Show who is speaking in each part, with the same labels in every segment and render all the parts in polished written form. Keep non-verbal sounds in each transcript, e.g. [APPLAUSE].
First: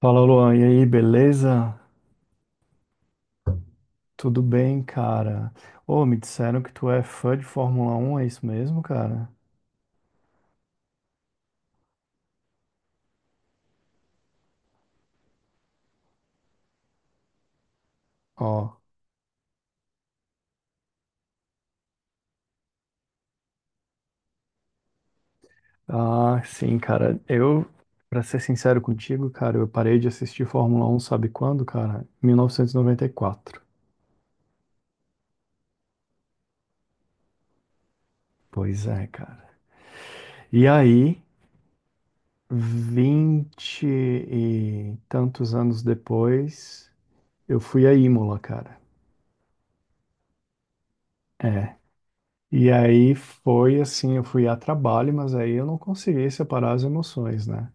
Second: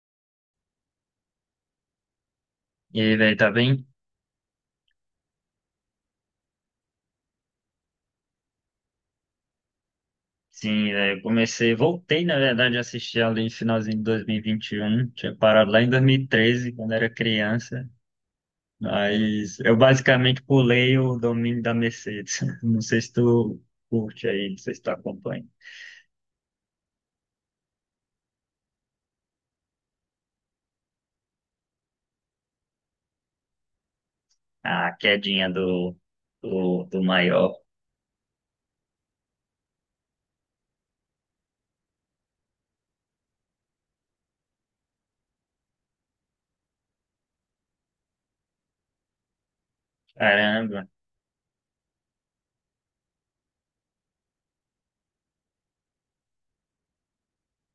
Speaker 1: Fala, Luan. E aí, beleza?
Speaker 2: E aí, velho, tá bem?
Speaker 1: Tudo bem, cara? Ô, me disseram que tu é fã de Fórmula Um, é isso mesmo, cara?
Speaker 2: Sim, velho, eu comecei, voltei, na verdade, a assistir ali no finalzinho de 2021. Tinha parado lá em 2013, quando era criança.
Speaker 1: Ó.
Speaker 2: Mas eu basicamente pulei o domínio da Mercedes. [LAUGHS] Não sei se tu curte aí, não sei se tu acompanha.
Speaker 1: Ah, sim, cara. Pra ser sincero contigo, cara, eu parei de assistir Fórmula Um, sabe quando, cara? 1994.
Speaker 2: A quedinha do maior.
Speaker 1: Pois é, cara. E aí, vinte e tantos anos depois, eu fui a Imola, cara.
Speaker 2: Caramba,
Speaker 1: É. E aí foi assim, eu fui a trabalho, mas aí eu não consegui separar as emoções, né?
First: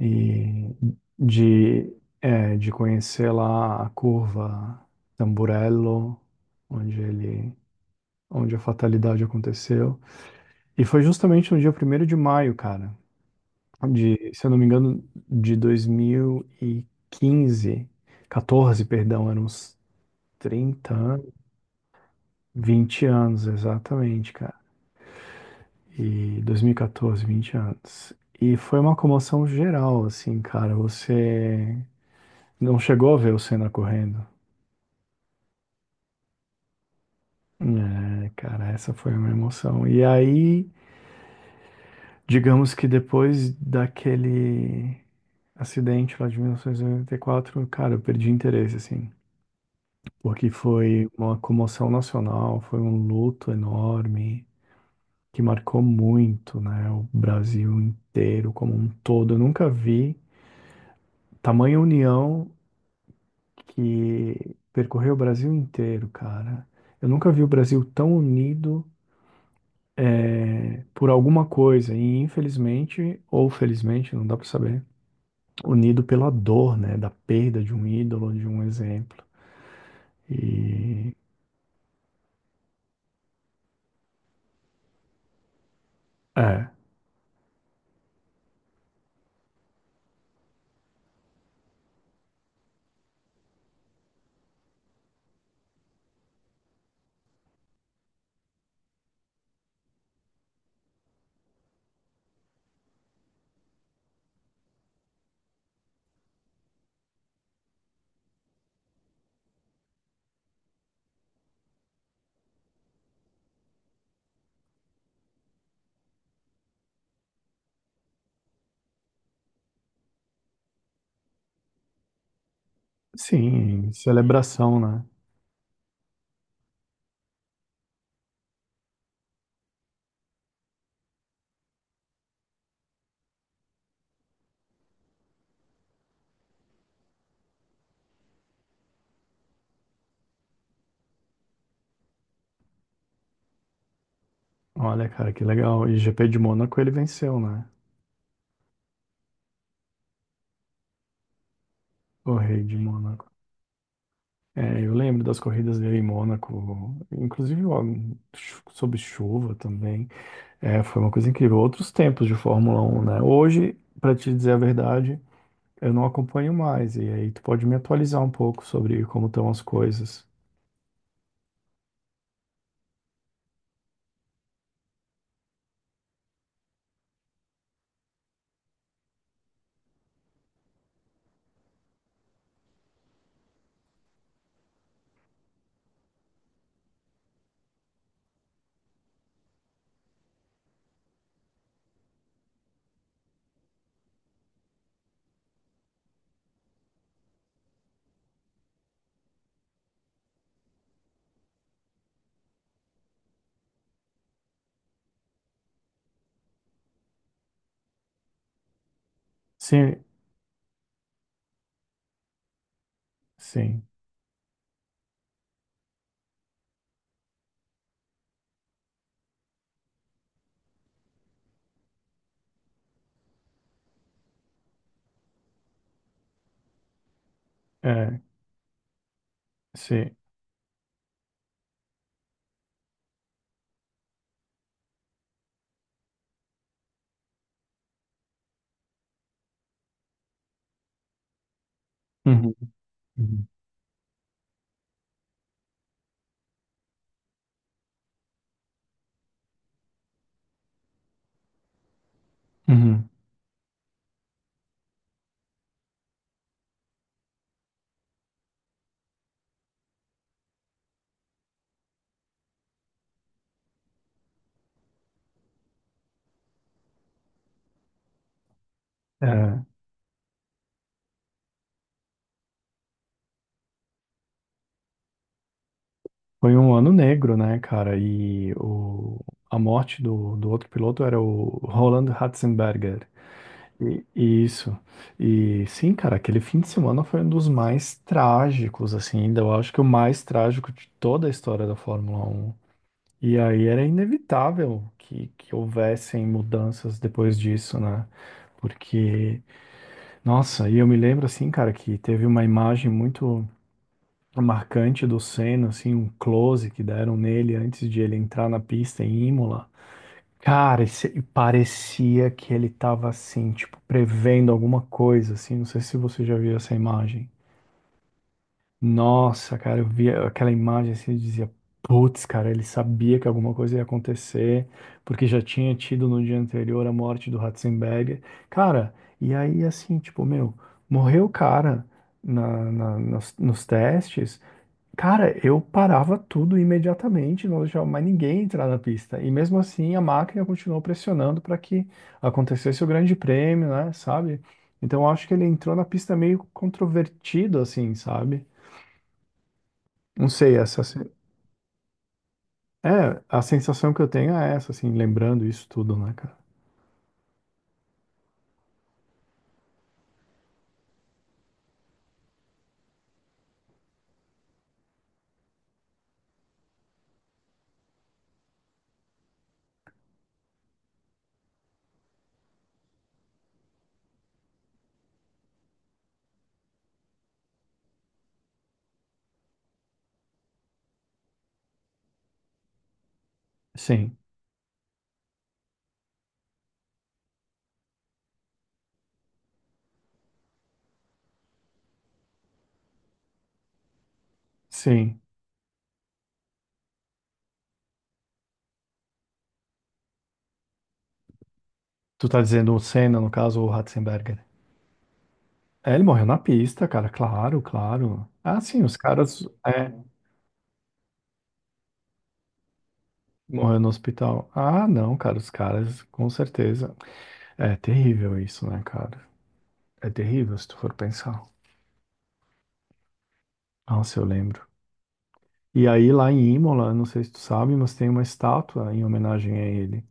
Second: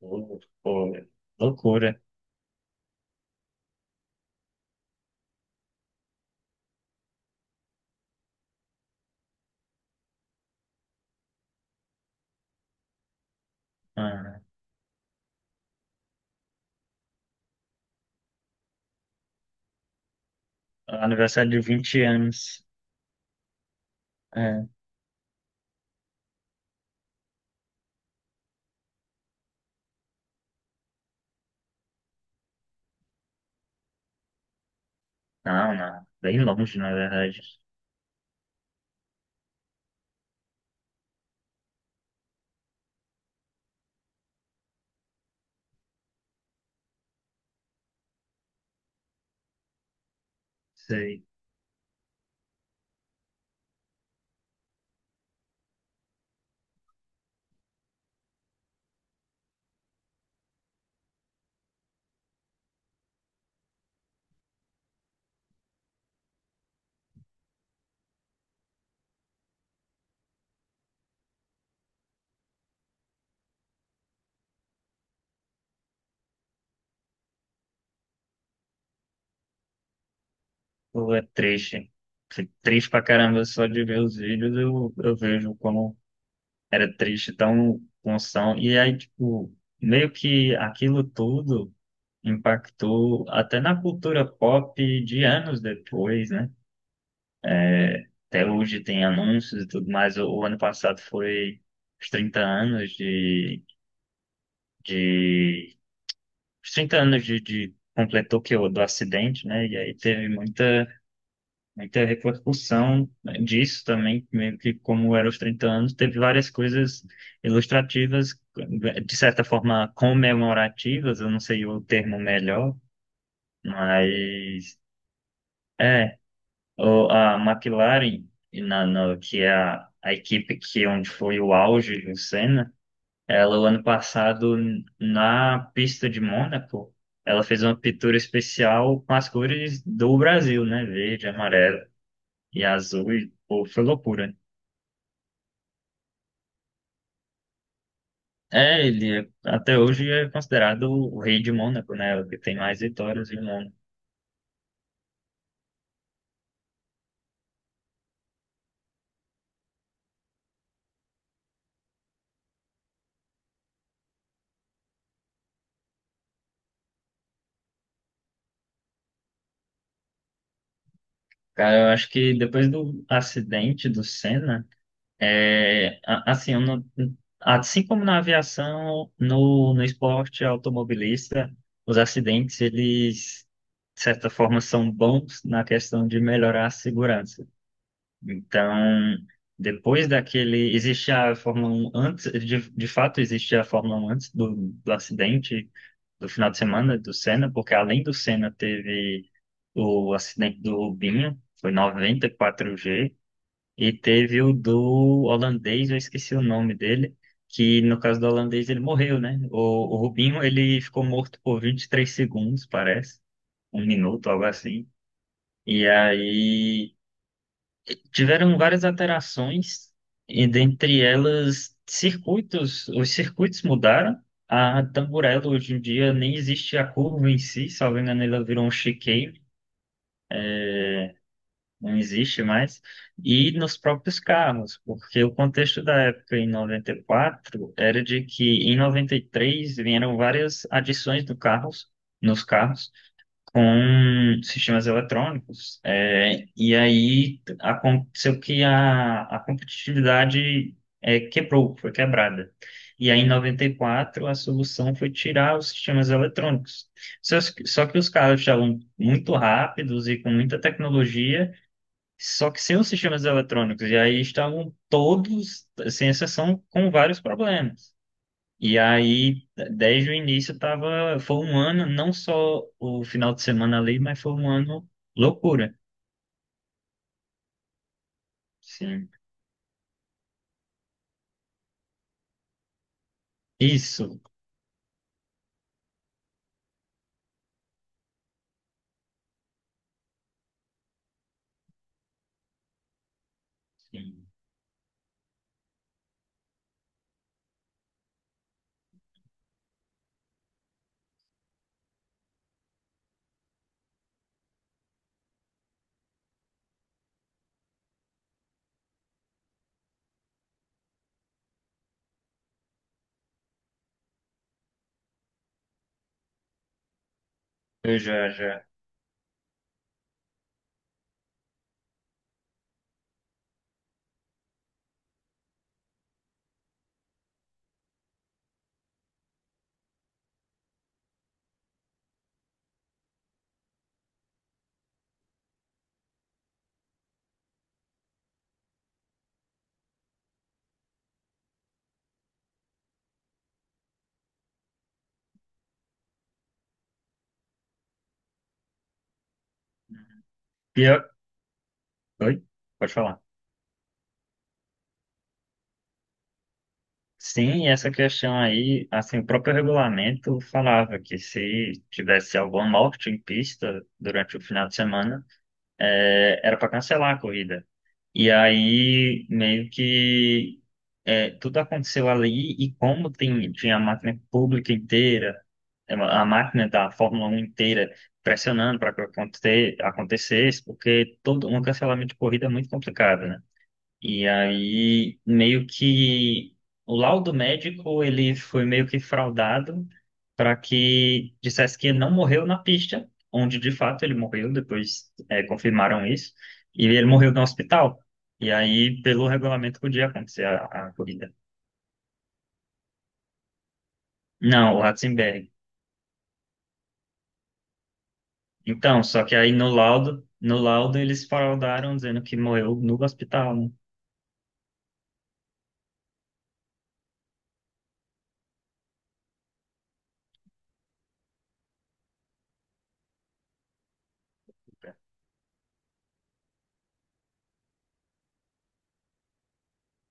Speaker 2: pô,
Speaker 1: E
Speaker 2: pô,
Speaker 1: de,
Speaker 2: loucura.
Speaker 1: de conhecer lá a curva Tamburello, onde ele, onde a fatalidade aconteceu. E foi justamente no dia primeiro de maio, cara, de,
Speaker 2: Ah,
Speaker 1: se eu não me engano, de dois mil e quinze, 14, perdão, eram uns 30 anos,
Speaker 2: aniversário de 20 anos.
Speaker 1: 20 anos, exatamente, cara.
Speaker 2: É.
Speaker 1: E 2014, 20 anos. E foi uma comoção geral, assim, cara. Você não chegou a ver o Senna correndo.
Speaker 2: Não, não, bem longe, na verdade.
Speaker 1: É, cara, essa foi uma emoção. E aí, digamos que depois daquele acidente lá de 1994, cara, eu perdi interesse, assim. Porque foi
Speaker 2: Sei.
Speaker 1: uma comoção nacional, foi um luto enorme, que marcou muito, né, o Brasil inteiro como um todo. Eu nunca vi tamanha união que percorreu o Brasil inteiro, cara. Eu nunca vi o Brasil tão unido por alguma coisa, e infelizmente, ou felizmente, não dá pra saber, unido pela dor, né, da perda de um ídolo, de um exemplo. E
Speaker 2: Pô, é triste. Fico triste pra caramba só de ver os vídeos. Eu vejo como
Speaker 1: é,
Speaker 2: era triste, tão função. E aí, tipo, meio que aquilo tudo impactou até na cultura pop de anos depois, né? Até hoje tem anúncios e tudo mais. O ano passado foi os 30 anos de, os 30 anos de completou que o do acidente, né? E aí teve muita. Aí teve a repercussão, né, disso também, meio que como era os 30 anos, teve várias coisas ilustrativas, de certa forma comemorativas, eu não sei o termo melhor,
Speaker 1: sim,
Speaker 2: mas
Speaker 1: celebração, né?
Speaker 2: é, a McLaren, e na, no- que é a equipe que onde foi o auge do Senna, ela o ano passado na pista de Mônaco, ela fez uma pintura especial com as cores do Brasil, né? Verde, amarelo e azul, e pô, foi loucura.
Speaker 1: Olha, cara, que legal. E GP de Mônaco ele venceu, né?
Speaker 2: É, até hoje é considerado o rei de Mônaco, né? O
Speaker 1: O
Speaker 2: que tem
Speaker 1: rei de
Speaker 2: mais
Speaker 1: Mônaco.
Speaker 2: vitórias em Mônaco.
Speaker 1: É, eu lembro das corridas dele em Mônaco, inclusive ó, sob chuva também. É, foi uma coisa incrível. Outros tempos de Fórmula 1, né? Hoje, pra te dizer a verdade, eu não acompanho mais. E aí tu pode me atualizar um pouco sobre como estão as coisas.
Speaker 2: Cara, eu acho que depois do acidente do Senna, é, a- assim, eu não- assim como na aviação, no esporte automobilista, os acidentes, eles, de certa forma, são bons na questão de melhorar a segurança. Então, depois daquele, existia a Fórmula 1 antes, de fato existia a Fórmula 1 antes do acidente, do final de semana do Senna, porque além do Senna teve o acidente do Rubinho, foi 94 g e teve o do holandês, eu esqueci o nome dele, que no caso do holandês ele morreu, né? O
Speaker 1: Sim,
Speaker 2: Rubinho ele ficou morto por 23 segundos, parece, um
Speaker 1: sim,
Speaker 2: minuto, algo assim. E aí tiveram várias alterações, e dentre elas, circuitos, os circuitos mudaram. A Tamburello hoje em dia nem existe a curva em si, salvo
Speaker 1: é,
Speaker 2: engano, ela virou um chicane,
Speaker 1: sim.
Speaker 2: não existe mais. E nos próprios carros, porque o contexto da época em 94 era de que em 93 vieram várias adições do carros, nos
Speaker 1: Uhum,
Speaker 2: carros
Speaker 1: uhum,
Speaker 2: com sistemas eletrônicos. E aí aconteceu que a competitividade quebrou, foi quebrada.
Speaker 1: uhum.
Speaker 2: E aí, em 94 a solução foi tirar os sistemas eletrônicos. Só, só que os carros estavam muito rápidos e com muita tecnologia, só que sem os sistemas eletrônicos. E aí estavam todos, sem exceção, com vários problemas. E aí,
Speaker 1: É,
Speaker 2: desde o início, tava, foi um ano, não só o final de semana ali, mas foi um ano loucura.
Speaker 1: foi um ano negro, né, cara?
Speaker 2: Sim.
Speaker 1: A morte do outro piloto era o Roland Ratzenberger.
Speaker 2: Isso.
Speaker 1: Isso. E sim, cara, aquele fim de semana foi um dos mais trágicos, assim, ainda eu acho que o mais trágico de toda a história da Fórmula Um. E aí era
Speaker 2: Sim.
Speaker 1: inevitável que houvessem mudanças depois disso, né? Porque, nossa, e eu me lembro, assim, cara, que teve uma imagem muito marcante do Senna, assim, um close que deram nele antes de ele entrar na pista em Imola. Cara, e parecia que ele tava assim, tipo, prevendo alguma coisa, assim. Não sei se você já viu essa imagem.
Speaker 2: Eu já, já.
Speaker 1: Nossa, cara, eu via aquela imagem assim e dizia, putz, cara, ele sabia que alguma coisa ia acontecer, porque já tinha tido no dia anterior a morte do Ratzenberger. Cara, e aí assim, tipo, meu, morreu o cara nos testes. Cara, eu parava tudo imediatamente, não deixava mais ninguém entrar na pista. E mesmo assim, a máquina continuou pressionando para que acontecesse o Grande Prêmio, né? Sabe? Então, eu acho que ele entrou na pista meio controvertido, assim, sabe? Não sei, essa se-
Speaker 2: Pior... Oi? Pode
Speaker 1: é
Speaker 2: falar.
Speaker 1: a sensação que eu tenho é essa, assim, lembrando isso tudo, né, cara?
Speaker 2: Sim, e essa questão aí, assim, o próprio regulamento falava que se tivesse alguma morte em pista durante o final de semana, era para cancelar a corrida. E aí, meio que tudo aconteceu ali, e como tem, tinha a máquina pública inteira, a máquina da Fórmula Um inteira pressionando para acontecer acontecesse, porque todo um cancelamento de corrida é muito complicado, né?
Speaker 1: Sim,
Speaker 2: E aí, meio que o laudo médico ele foi meio que fraudado para que dissesse que ele não morreu na pista, onde de fato ele morreu, depois
Speaker 1: sim.
Speaker 2: confirmaram isso, e ele morreu no hospital. E aí, pelo regulamento, podia acontecer a corrida.
Speaker 1: Tu tá dizendo o Senna, no caso, ou o Ratzenberger?
Speaker 2: Não, o Ratzenberger.
Speaker 1: É, ele morreu na pista, cara, claro, claro. Ah, sim, os
Speaker 2: Então, só que
Speaker 1: caras.
Speaker 2: aí
Speaker 1: É,
Speaker 2: no laudo eles faroldaram dizendo que morreu no hospital, né?
Speaker 1: Morreu no hospital. Ah, não, cara, os caras, com certeza. É terrível isso, né, cara? É terrível se tu for pensar. Nossa, eu lembro. E aí, lá em Imola, não sei se tu sabe, mas tem uma estátua em homenagem a ele.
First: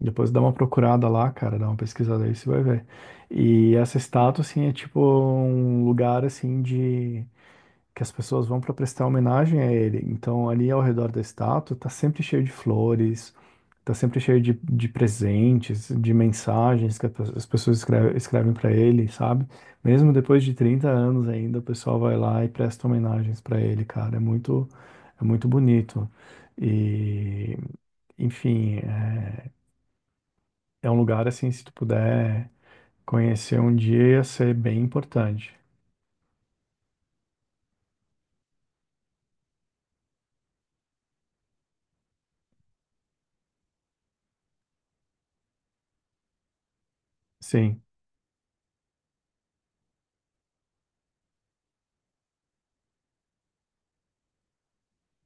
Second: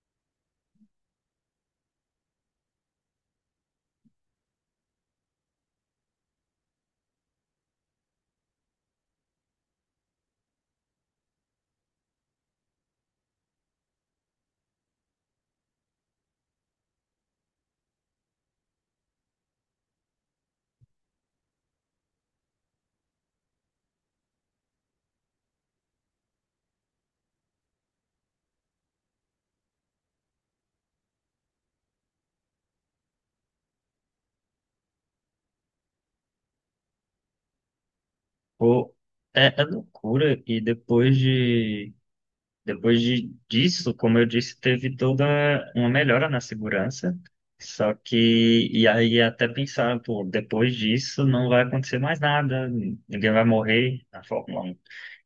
Speaker 1: Depois dá uma procurada lá, cara, dá uma pesquisada aí, você vai ver. E essa estátua, assim, é tipo um lugar, assim, de... que as pessoas vão para prestar homenagem a ele. Então, ali ao redor da estátua, tá sempre cheio de flores, tá sempre cheio de presentes, de mensagens que as pessoas escrevem para ele, sabe? Mesmo depois de 30 anos ainda, o pessoal vai lá e presta homenagens para ele, cara. É muito bonito. E, enfim, é, é um lugar assim, se tu puder conhecer um dia, ia ser bem importante.
Speaker 2: Pô, é loucura. E depois de, disso, como eu disse, teve toda uma melhora na segurança.
Speaker 1: Sim.
Speaker 2: Só que, e aí até pensar, pô, depois disso não vai acontecer mais nada, ninguém vai morrer na Fórmula 1.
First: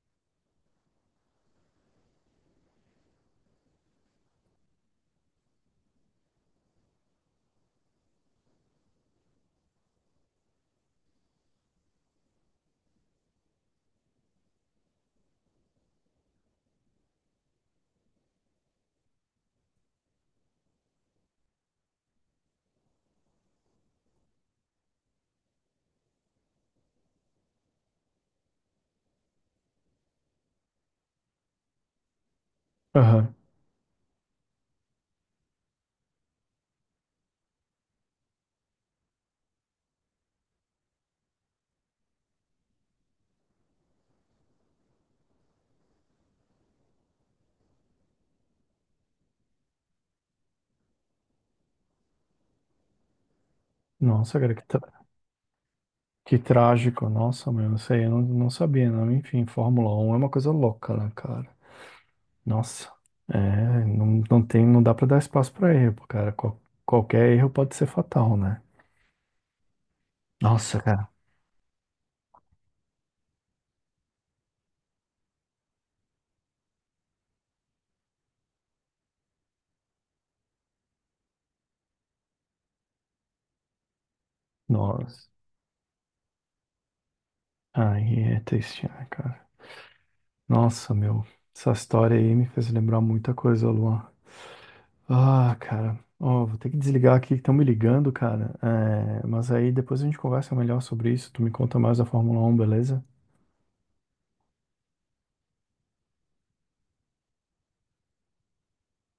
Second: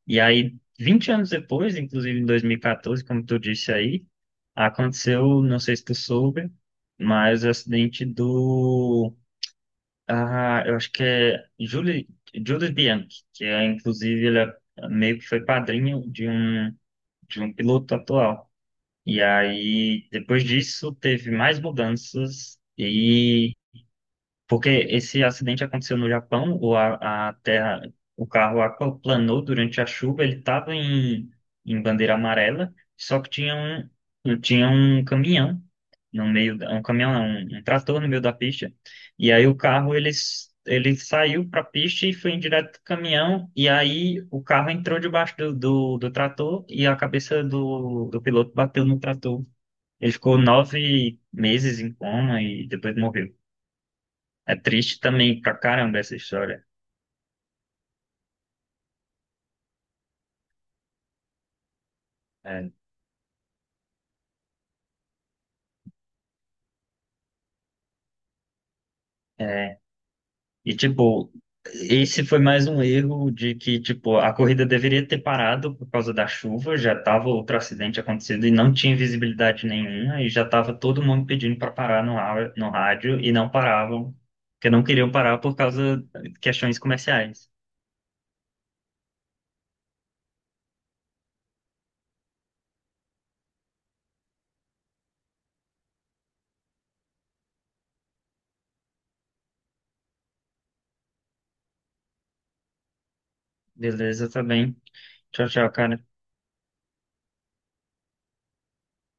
Speaker 2: E aí, 20 anos depois, inclusive em 2014, como tu disse aí, aconteceu, não sei se tu soube, mas o acidente do. Ah, eu acho que é Julie Bianchi, que é, inclusive, meio que foi padrinho de um piloto atual. E aí, depois disso, teve mais mudanças e porque esse acidente aconteceu no Japão, ou a terra, o carro aquaplanou durante a chuva, ele estava em bandeira amarela, só que
Speaker 1: Aham.
Speaker 2: tinha um caminhão no meio, um caminhão não, um trator no meio da pista, e aí o carro, ele saiu para a pista e foi em direto do caminhão, e aí o carro entrou debaixo do trator e a cabeça do piloto bateu no trator. Ele ficou 9 meses em coma e depois morreu.
Speaker 1: Nossa, cara,
Speaker 2: É
Speaker 1: que,
Speaker 2: triste
Speaker 1: tra-
Speaker 2: também pra caramba essa
Speaker 1: que
Speaker 2: história.
Speaker 1: trágico. Nossa, meu, isso aí eu não, não sabia, não. Enfim, Fórmula Um é uma coisa louca, né, cara?
Speaker 2: É,
Speaker 1: Nossa, é, não tem, não dá pra dar espaço pra erro, cara. Qualquer erro pode ser fatal, né?
Speaker 2: é. E,
Speaker 1: Nossa, cara.
Speaker 2: tipo, esse foi mais um erro de que, tipo, a corrida deveria ter parado por causa da chuva, já tava outro acidente acontecendo e não tinha visibilidade nenhuma, e já tava todo mundo pedindo para parar no rádio e não paravam, porque não queriam
Speaker 1: Nossa,
Speaker 2: parar por causa de questões comerciais.
Speaker 1: aí é triste, né, cara? Nossa, meu, essa história aí me fez lembrar muita coisa, Luan. Ah, cara, ó, vou ter que desligar aqui que estão me ligando, cara. É, mas aí depois a gente conversa melhor sobre isso. Tu me conta mais da Fórmula Um, beleza?
Speaker 2: Beleza, tá bem. Tchau, tchau, cara.